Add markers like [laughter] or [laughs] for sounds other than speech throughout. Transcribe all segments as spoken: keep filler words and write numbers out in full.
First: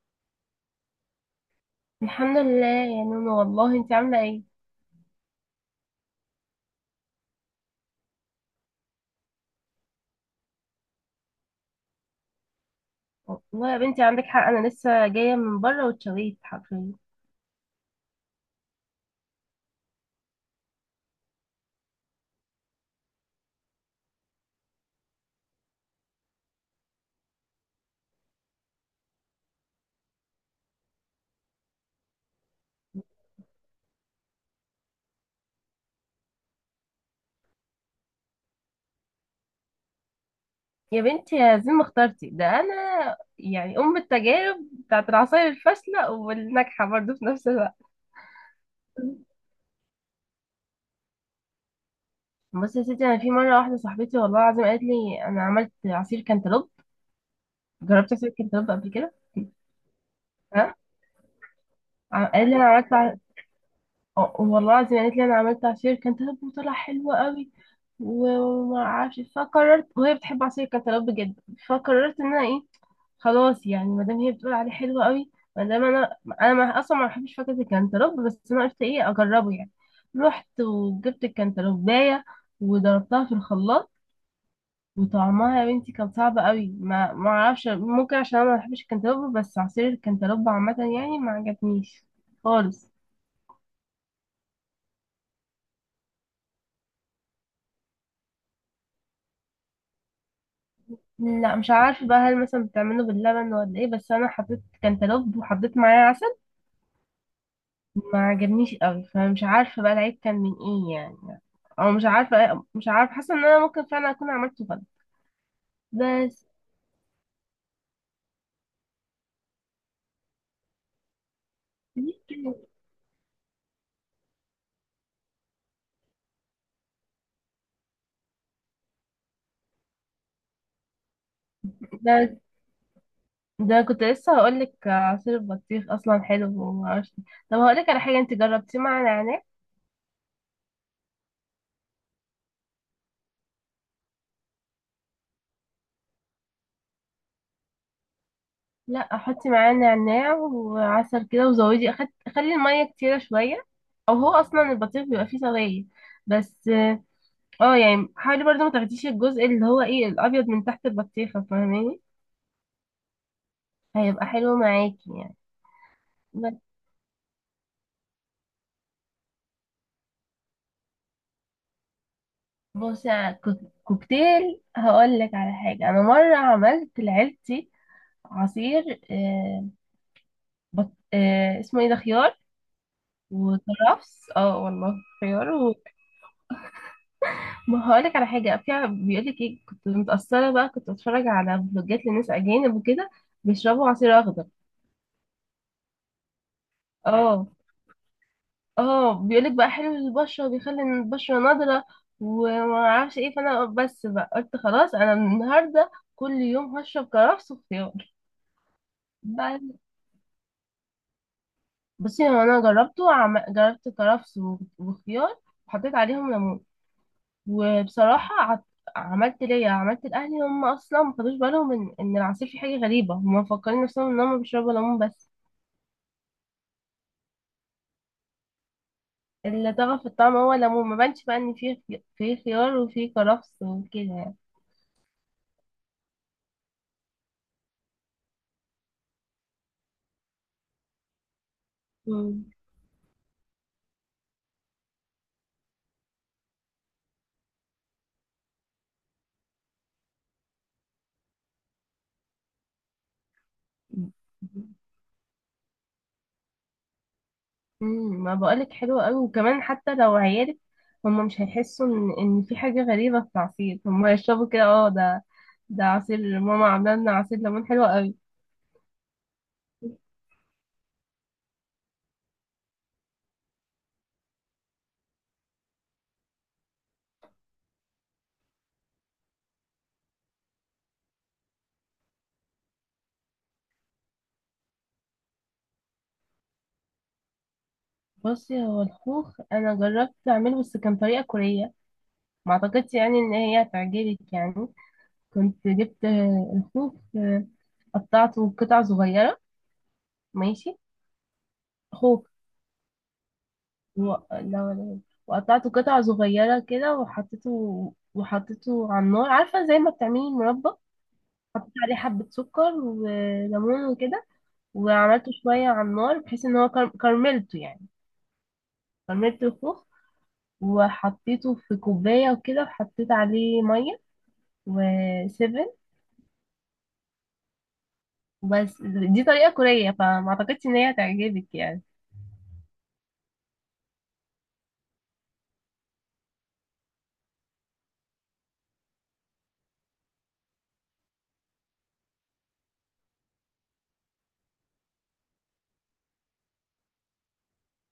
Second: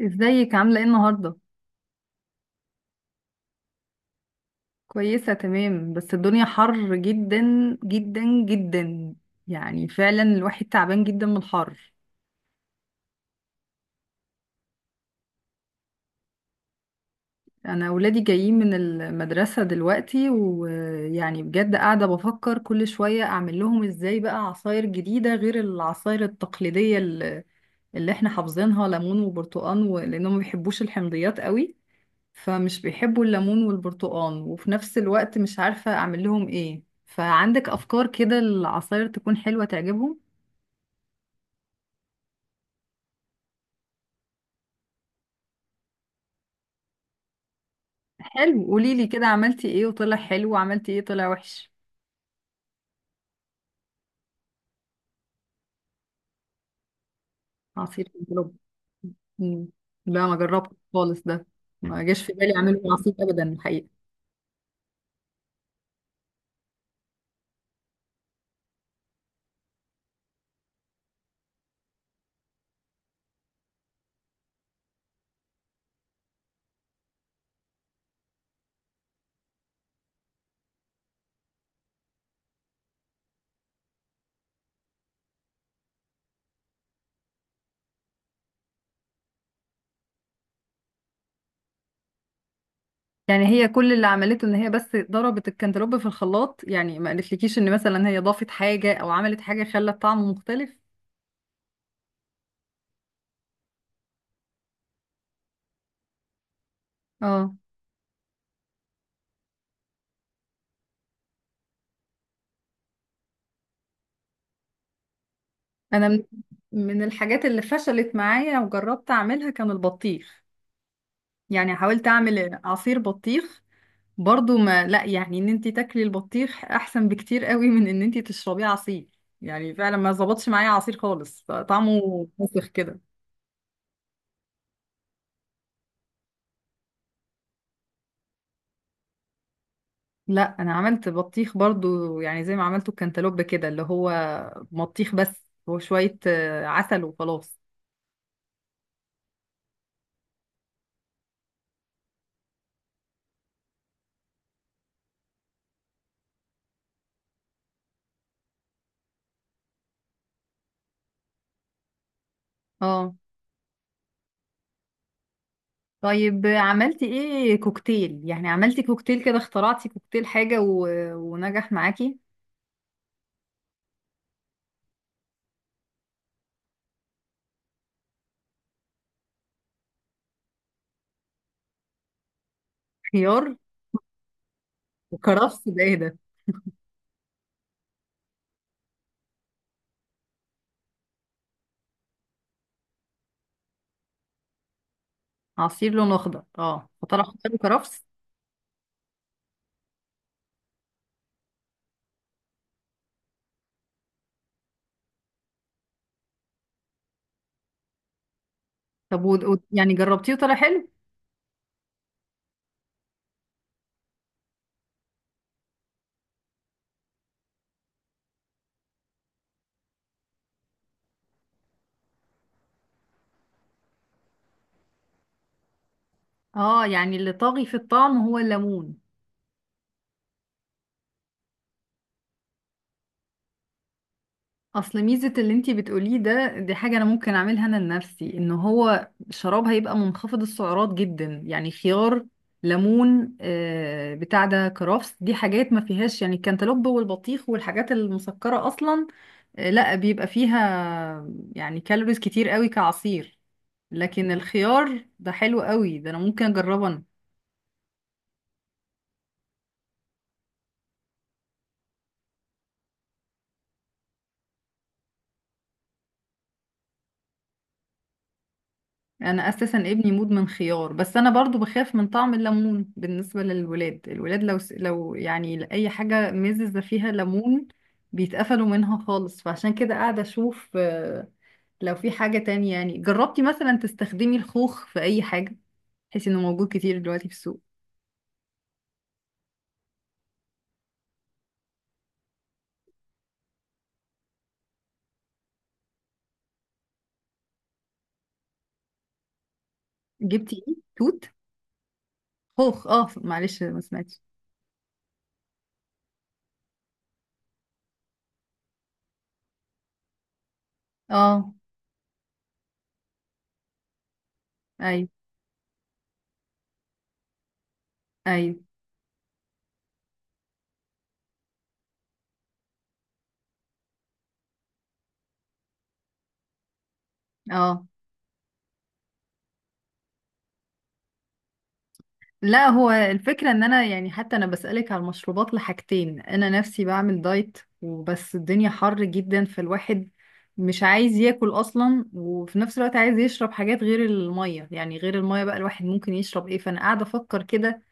ازيك عاملة ايه النهاردة؟ الحمد لله يا نونو، والله انت عامله ايه؟ كويسة تمام، بس الدنيا حر جدا جدا جدا. يعني فعلا الواحد تعبان جدا من الحر. والله يا بنتي عندك حق، انا لسه جايه من بره واتشويت حرفيا. انا اولادي جايين من المدرسة دلوقتي، ويعني بجد قاعدة بفكر كل شوية اعمل لهم ازاي بقى عصاير جديدة غير العصاير التقليدية اللي اللي احنا حافظينها، ليمون وبرتقال و- لانهم ما بيحبوش الحمضيات قوي. فمش بيحبوا الليمون والبرتقال، وفي نفس الوقت مش عارفة أعمل لهم إيه، فعندك أفكار كده العصاير تكون حلوة تعجبهم؟ يا بنتي يا زين ما اخترتي ده، انا يعني ام التجارب بتاعت العصاير الفاشله والناجحه برضه في نفس الوقت. حلو، قوليلي كده عملتي إيه وطلع حلو، وعملتي إيه طلع وحش. بصي يا ستي، انا في مره واحده صاحبتي والله العظيم قالت لي انا عملت عصير كانتالوب. عصير جربت عصير الجلوب. كانتالوب قبل كده؟ مم. لا، ما جربت ها. خالص ده. ما جاش في قالت بالي لي انا أعمله عصير عملت أبدا الحقيقة. اه والله العظيم قالت لي انا عملت عصير كانتالوب وطلع حلو قوي. و- وما اعرفش، فقررت، وهي بتحب عصير كانتالوب بجد، فقررت ان انا ايه، خلاص يعني ما دام هي بتقول عليه حلو قوي، ما دام انا انا ما اصلا ما بحبش فاكهه الكانتالوب، بس انا قلت ايه اجربه يعني. رحت وجبت الكانتالوبايه وضربتها في الخلاط، وطعمها يا بنتي كان صعب قوي. ما ما اعرفش، ممكن عشان انا ما بحبش الكانتالوب، بس عصير الكانتالوب عامه يعني ما عجبنيش خالص. يعني هي كل اللي عملته إن هي بس ضربت الكنتالوب في الخلاط، يعني ما قالتلكيش إن مثلا هي ضافت حاجة أو عملت حاجة خلت طعمه مختلف؟ لا مش عارفة بقى، هل مثلا بتعمله باللبن ولا ايه، بس انا حطيت كان تلوب وحطيت معاه عسل، اه، ما عجبنيش قوي، فمش عارفة بقى العيب كان من ايه يعني. او مش عارفة مش عارفة حاسة ان انا ممكن فعلا اكون عملته غلط، أنا من بس. من الحاجات اللي فشلت معايا وجربت اعملها كان البطيخ. يعني حاولت اعمل عصير بطيخ، برضو ما لا يعني ان انتي تاكلي البطيخ احسن بكتير قوي من ان انتي تشربيه عصير. يعني فعلا ما ظبطش معايا عصير خالص، طعمه ده مسخ كده. ده كنت لسه هقولك، عصير البطيخ اصلا حلو ومعرفش إيه. طب هقولك على حاجة، انت جربتيه مع نعناع؟ لا، انا عملت بطيخ برضو، يعني زي ما عملته الكنتالوب كده، اللي هو بطيخ بس وشوية آه، عسل وخلاص. لا، حطي معاه نعناع وعسل كده، وزودي أخد... خلي المية كتيرة شوية، او هو اصلا البطيخ بيبقى فيه سوائل. بس اه يعني حاولي برضه ما تاخديش الجزء اللي هو ايه الابيض من تحت البطيخه، فاهماني؟ اه. هيبقى حلو معاكي يعني. طيب، بس عملتي ايه كوكتيل؟ يعني عملتي كوكتيل كده، اخترعتي كوكتيل حاجة و... ونجح معاكي؟ بصي، على الكوك- كوكتيل هقول لك على حاجه. انا مره عملت لعيلتي عصير، آه بط... آه اسمه ايه ده، خيار خيار وكرفس، اه والله. خيار وكرفس، و... ده ايه ده؟ ما هقول لك على حاجه فيها، بيقول لك ايه، كنت متاثره بقى، كنت بتفرج على فلوجات لناس اجانب وكده، بيشربوا عصير اخضر. عصير لونه اخضر، اه، فطلع اه، خيار وكرفس. اه بيقولك بقى حلو للبشرة وبيخلي إن البشرة نضرة ومعرفش ايه، فانا بس بقى قلت خلاص، انا من النهاردة كل يوم هشرب كرفس وخيار. طب و... و... بقى- يعني جربتيه وطلع حلو؟ بصي، هو انا جربته عم... جربت كرفس و- وخيار، وحطيت عليهم ليمون. وبصراحة عط... عملت ليا عملت لأهلي، هم أصلا ما خدوش بالهم إن إن العصير فيه حاجة غريبة، هم مفكرين نفسهم إن هم بيشربوا ليمون بس. اه، يعني اللي طاغي في الطعم هو الليمون. اللي طغى في الطعم هو الليمون، ما بانش بقى إن فيه خي- فيه خيار وفيه كرفس وكده يعني. اصل ميزة اللي انتي بتقوليه ده، دي حاجة انا ممكن اعملها انا لنفسي، ان هو شراب هيبقى منخفض السعرات جدا، يعني خيار، ليمون، آه، بتاع ده، كرفس، دي حاجات ما فيهاش يعني الكنتالوب والبطيخ والحاجات المسكرة اصلا، آه، لا بيبقى فيها يعني كالوريز كتير قوي كعصير. مم. لكن الخيار ده حلو قوي، ده انا ممكن اجربه. امم ما بقولك حلو قوي، وكمان حتى لو عيالك هم مش هيحسوا ان ان في حاجه غريبه في العصير، هم هيشربوا كده، اه، ده ده عصير ماما عامله لنا عصير ليمون حلو قوي. انا اساسا ابني مدمن خيار، بس انا برضو بخاف من طعم الليمون بالنسبه للولاد، الولاد لو س- لو يعني اي حاجه مززه فيها ليمون بيتقفلوا منها خالص، فعشان كده قاعده اشوف آه، لو في حاجه تانية، يعني جربتي مثلا تستخدمي الخوخ في اي حاجه، بحيث انه موجود كتير دلوقتي في السوق؟ بصي، هو الخوخ انا جربت اعمله، بس كان طريقه كوريه، ما اعتقدش يعني ان هي هتعجبك يعني. كنت جبت آه، الخوخ، آه، قطعته قطع صغيره. جبتي ايه؟ ماشي. توت؟ خوخ. خوخ. اه معلش، ما و... سمعتش. لا، ولا. وقطعته قطع صغيره كده وحطيته، وحطيته على النار، عارفه زي ما بتعملي المربى. اه. حطيت عليه حبة سكر وليمون وكده، ايوه، وعملته شوية على النار بحيث ان هو كر- كرملته يعني. ايوه، كرملت الخوخ وحطيته في كوباية وكده، وحطيت عليه مية وسيفن، اه. بس. دي طريقة كورية، فما اعتقدش ان هي هتعجبك يعني. لا، هو الفكرة ان انا، يعني حتى انا بسألك على المشروبات لحاجتين، انا نفسي بعمل دايت، وبس الدنيا حر جدا فالواحد مش عايز ياكل اصلا، وفي نفس الوقت عايز يشرب حاجات غير المية، يعني غير المية بقى الواحد ممكن يشرب ايه، فانا قاعدة افكر كده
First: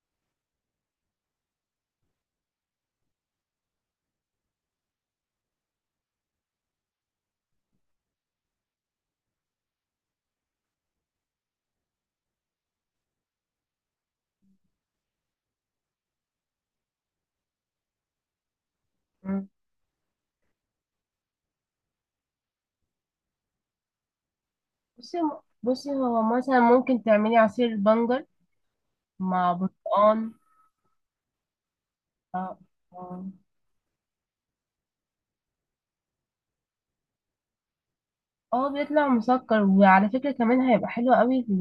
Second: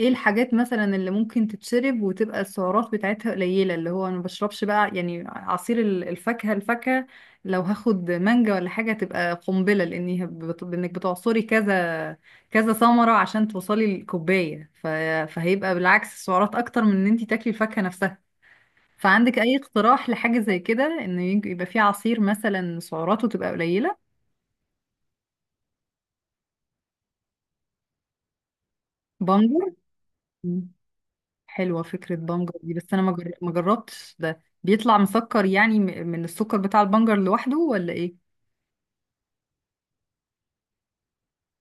ايه الحاجات مثلا اللي ممكن تتشرب وتبقى السعرات بتاعتها قليلة، اللي هو انا ما بشربش بقى يعني عصير ال- الفاكهة الفاكهة لو هاخد مانجا ولا حاجة تبقى قنبلة، لاني هب- بت- انك بتعصري كذا كذا ثمرة عشان توصلي للكوباية، ف... فهيبقى بالعكس السعرات اكتر من ان انت تاكلي الفاكهة نفسها، فعندك مم. اي اقتراح لحاجة زي كده، ان يج- يبقى في عصير مثلا سعراته تبقى قليلة؟ بصي بصي هو مثلا ممكن تعملي عصير بنجر مع بامبو. برتقان. حلوة فكرة بنجر اه. دي، بس أنا ما آه. جر- ما جربتش، ده بيطلع مسكر يعني، م- من السكر بتاع البنجر لوحده، ولا إيه؟ اه بيطلع مسكر، وعلى فكرة كمان هيبقى حلو قوي ل-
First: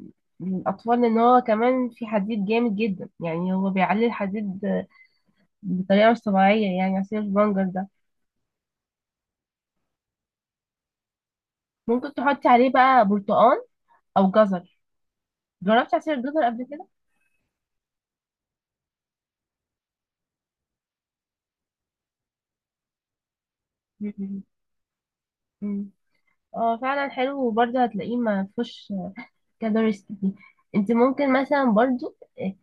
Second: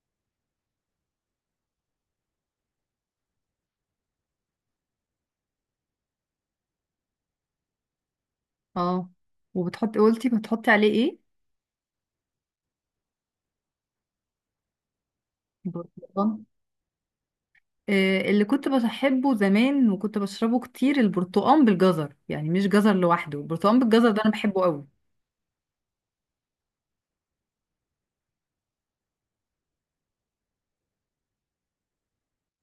ل- للأطفال، لأن هو كمان في حديد جامد جدا، يعني هو بيعلي الحديد بطريقة مش طبيعية يعني، عصير البنجر ده. اه. وبتحطي قلتي بتحطي عليه إيه؟ ممكن تحطي عليه بقى برتقال أو جزر. جربتي عصير برتقال، الجزر قبل كده؟ آه، اللي كنت بحبه زمان وكنت بشربه كتير، البرتقال بالجزر، يعني مش جزر لوحده، البرتقال بالجزر ده أنا مم. بحبه قوي. مم. اه، فعلا حلو، وبرضه هتلاقيه ما فيهوش كالوريز كتير. انت ممكن مثلا برضه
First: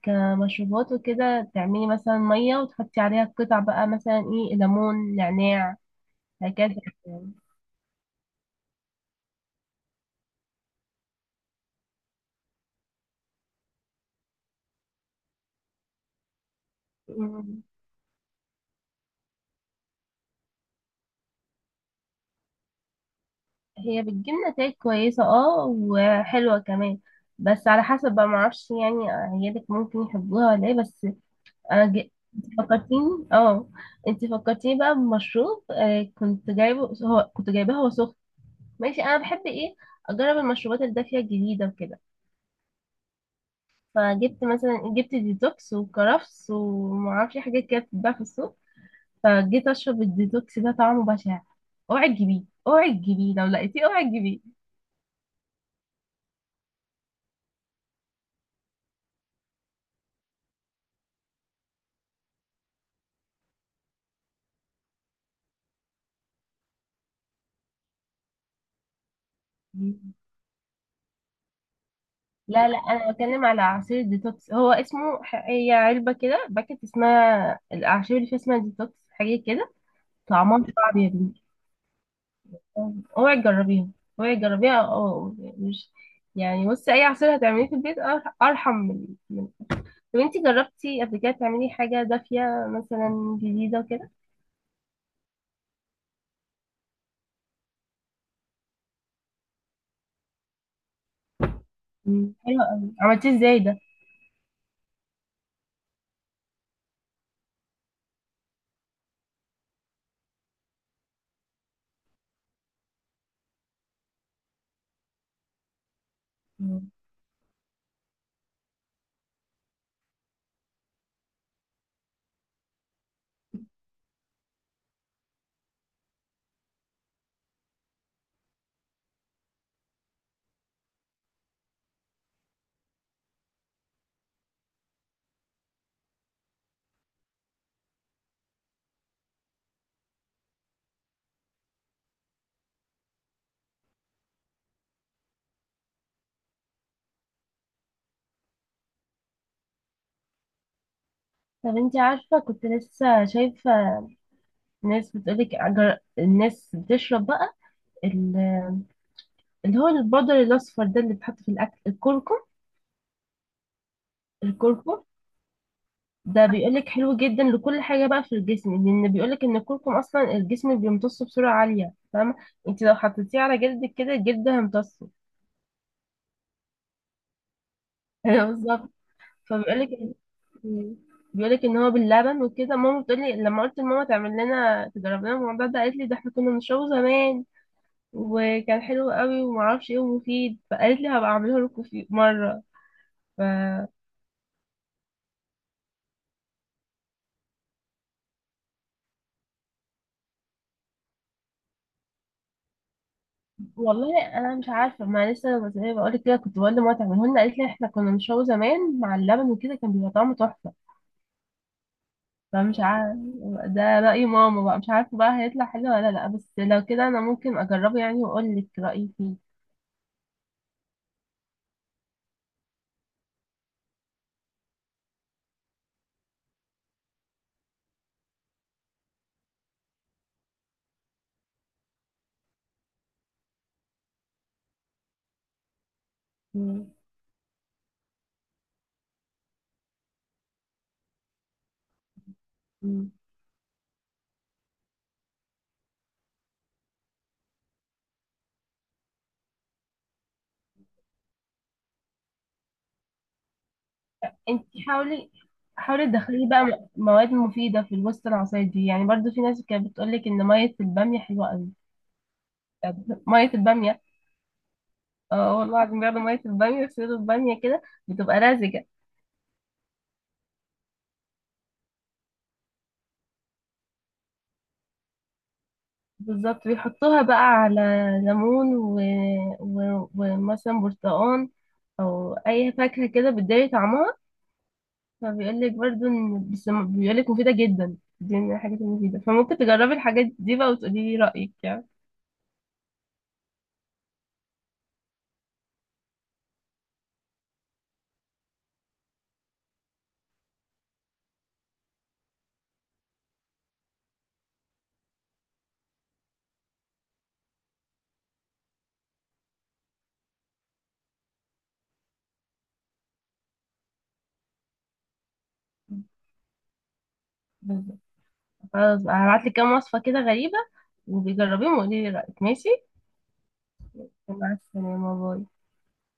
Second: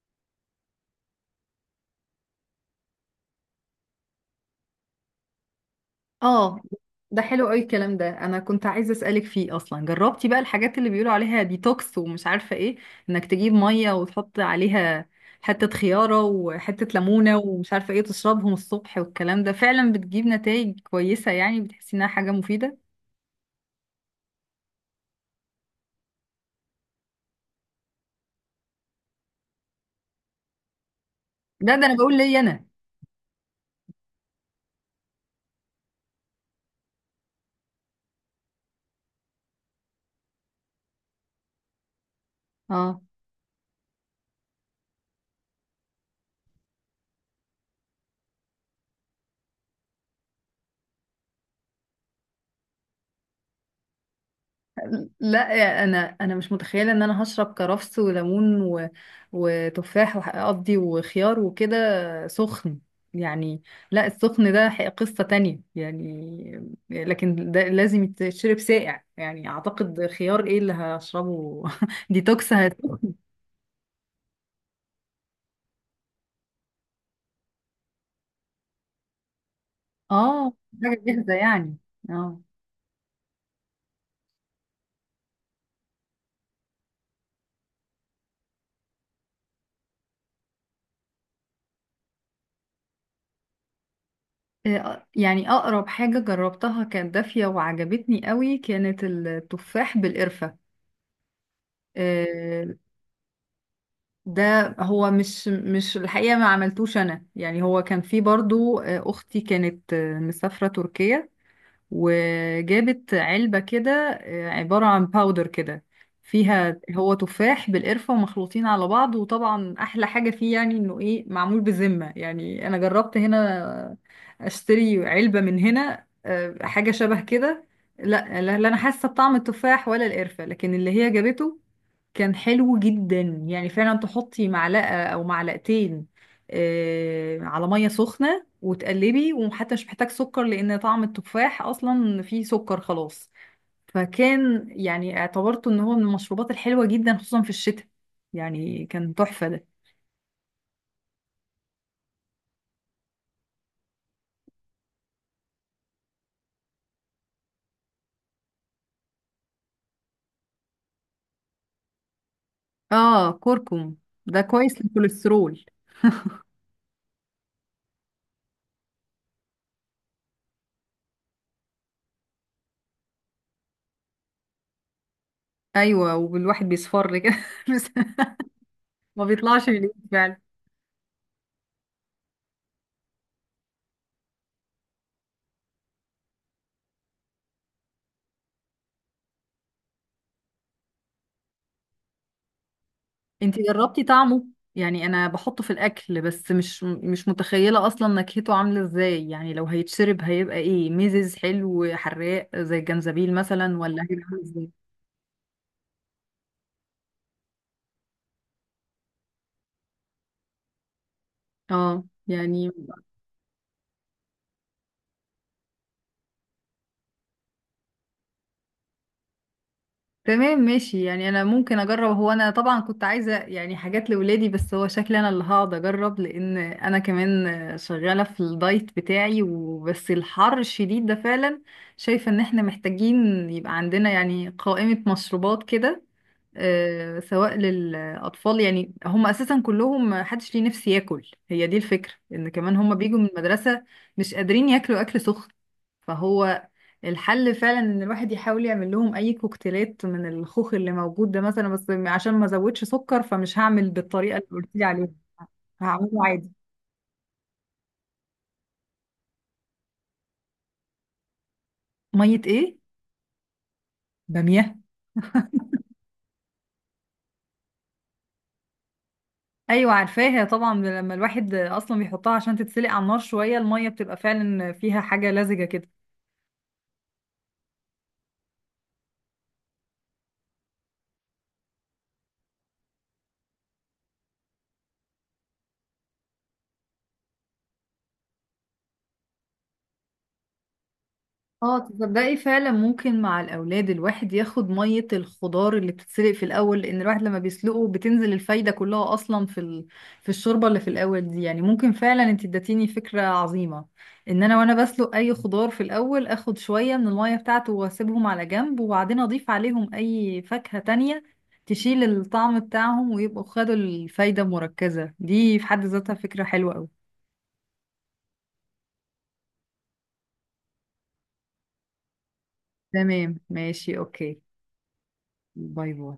كمشروبات وكده، تعملي مثلا مية وتحطي عليها قطع بقى، مثلا ايه، ليمون، نعناع، اه. هكذا ده يعني. حلو قوي الكلام ده، انا كنت عايزه اسالك فيه اصلا، جربتي بقى الحاجات اللي بيقولوا عليها ديتوكس ومش عارفه ايه، انك تجيب ميه وتحط عليها حته خياره وحته ليمونه مم. ومش عارفه ايه، تشربهم الصبح، والكلام ده فعلا بتجيب نتائج كويسه، يعني بتحسي انها حاجه مفيده؟ هي بتجيب نتائج كويسة اه، وحلوة كمان، بس على حسب بقى، معرفش يعني عيالك ممكن يحبوها ولا ايه، بس ده ده انا انا ج... بقول ليا انت انا. فكرتيني، اه، انت فكرتيني بقى بمشروب، آه كنت جايبه، هو كنت جايباه هو سخن. ماشي، انا بحب ايه اجرب المشروبات الدافية الجديدة وكده، اه. فجبت مثلا جبت ديتوكس وكرفس ومعرفش إيه، حاجات كده بتتباع في السوق. فجيت اشرب الديتوكس ده، طعمه بشع. اوعي تجيبيه، اوعي تجيبيه لو لقيتيه، اوعي تجيبيه. لا يا- انا انا مش متخيله ان انا هشرب كرفس وليمون و... وتفاح وقضي وخيار وكده سخن يعني. لا، السخن ده حق- قصه تانية يعني، لكن ده لازم يتشرب ساقع يعني، اعتقد خيار ايه اللي هشربه [laughs] ديتوكس لا هت... لا، انا بتكلم على عصير ديتوكس، هو اسمه ح- هي علبه كده، باكت اسمها الاعشاب، اللي فيها اسمها ديتوكس حاجه كده. اه، طعمها صعب حاجه يا جاهزه بنتي. يعني؟ اه. اوعي تجربيها، اوعي تجربيها. اه، مش يعني، بصي اي عصير هتعمليه في البيت أر- ارحم من من. طب انتي جربتي قبل كده تعملي حاجه دافيه مثلا جديده كده؟ إيه، يعني اقرب حاجه جربتها كانت دافيه وعجبتني قوي، كانت التفاح بالقرفه. مم، حلوه إيه، قوي، عملتيه ازاي ده؟ ده هو مش مش الحقيقة، ما عملتوش أنا يعني، هو كان في برضو آه، أختي كانت آه، مسافرة تركيا، وجابت علبة كده آه، عبارة عن باودر كده، فيها مم. هو تفاح بالقرفة ومخلوطين على بعض، وطبعا أحلى حاجة فيه يعني إنه إيه معمول بذمة، يعني أنا جربت هنا أشتري علبة من هنا آه، حاجة شبه كده، لا لا لا، أنا حاسة بطعم التفاح ولا القرفة، لكن اللي هي جابته كان حلو جدا، يعني فعلا تحطي معلقة أو معلقتين آه، على مية سخنة وتقلبي، وحتى مش محتاج سكر لأن طعم التفاح أصلا فيه سكر خلاص، فكان يعني اعتبرته إن هو من المشروبات الحلوة جدا خصوصا في الشتاء، يعني كان تحفة ده. طب انتي عارفه، كنت لسه شايفه ناس بتقولك أجر... الناس بتشرب بقى اللي هو البودر الاصفر ده، اللي بيتحط في الاكل، الكركم. آه، كركم، ده كويس الكركم للكوليسترول. ده بيقولك حلو جدا لكل حاجه بقى في الجسم، لان بيقولك ان الكركم اصلا الجسم بيمتصه بسرعه عاليه، فاهمه؟ انت لو حطيتيه على جلدك كده، الجلد هيمتصه. أيوة، والواحد بيصفر كده [laughs] بس [laughs] ايوه بالظبط. ما بيطلعش من فبيقولك الإيد فعلا. إن- بيقولك ان هو باللبن وكده، ماما بتقولي، لما قلت لماما تعمل لنا تجرب لنا الموضوع ده، قالت لي ده احنا كنا بنشربه زمان وكان حلو قوي ومعرفش ايه، ومفيد، فقالت لي هبقى اعمله لكم في مره. ف انتي جربتي طعمه؟ يعني انا بحطه في الاكل بس مش مش متخيله اصلا نكهته عامله ازاي، يعني لو هيتشرب هيبقى ايه، ميزز حلو حراق زي الجنزبيل مثلا، ولا هيبقى والله عامل انا مش ازاي؟ عارفه، ما لسه زي ما بقول لك كده كنت بقول لماما تعمله لنا، قالت لي احنا كنا بنشوي زمان مع اللبن وكده كان بيبقى طعمه تحفه، اه يعني. فمش عارفه. ده راي ماما بقى، مش عارفه بقى هيطلع حلو ولا لا، بس لو كده انا ممكن اجربه يعني واقول لك رايي فيه. تمام ماشي، يعني انا ممكن اجرب، هو انا طبعا كنت عايزه يعني حاجات لولادي، بس هو شكلي انا اللي هقعد اجرب، لان انا كمان شغاله في الدايت بتاعي، وبس الحر الشديد ده فعلا شايفه ان احنا محتاجين يبقى عندنا يعني قائمه مشروبات كده، مم. آه، سواء للأطفال، يعني هم أساسا كلهم محدش ليه نفس ياكل، هي دي الفكرة، إن كمان هم مم. بيجوا من المدرسة مش قادرين ياكلوا أكل سخن، فهو الحل فعلا إن الواحد يحاول يعمل لهم أي كوكتيلات من الخوخ اللي موجود ده مثلا، بس عشان ما أزودش سكر فمش هعمل بالطريقة اللي انت قلت لي عليها، حاولي، حاولي هعمله تدخلي عادي. بقى م- مواد مفيده في الوسط العصايه دي يعني. برضو في ناس كانت بتقول لك ان ميه الباميه حلوه قوي. مية إيه؟ ميه الباميه. بامية. اه والله العظيم، بياخدوا ميه الباميه ويصيروا الباميه كده، بتبقى رازجه. ايوه، عارفاها طبعا، لما الواحد اصلا بيحطها عشان تتسلق على النار شويه الميه بتبقى فعلا فيها حاجه لزجه كده. بالظبط، بيحطوها بقى على ليمون و... و... ومثلا برتقان او اي فاكهه كده بتداري طعمها، فبيقول لك برضو ان، بس بيقول لك مفيده جدا، دي من الحاجات المفيده، فممكن تجربي الحاجات دي بقى وتقولي لي رايك اه، يعني. تصدقي فعلا ممكن مع الاولاد الواحد ياخد ميه الخضار اللي بتتسلق في الاول، لان الواحد لما بيسلقه بتنزل الفايده كلها اصلا في ال... في الشوربه اللي في الاول دي، يعني ممكن فعلا، انت اديتيني فكره عظيمه، ان انا وانا بسلق اي خضار في الاول اخد شويه من الميه بتاعته واسيبهم على جنب، وبعدين اضيف عليهم اي فاكهه تانية تشيل الطعم بتاعهم ويبقوا خدوا الفايده المركزه دي، في حد ذاتها فكره حلوه قوي. بالظبط، خلاص بقى هبعت لك كام وصفه كده غريبه، وبيجربيهم وقولي لي رايك، ماشي. تمام ماشي، اوكي. مع السلامه، باي. باي باي.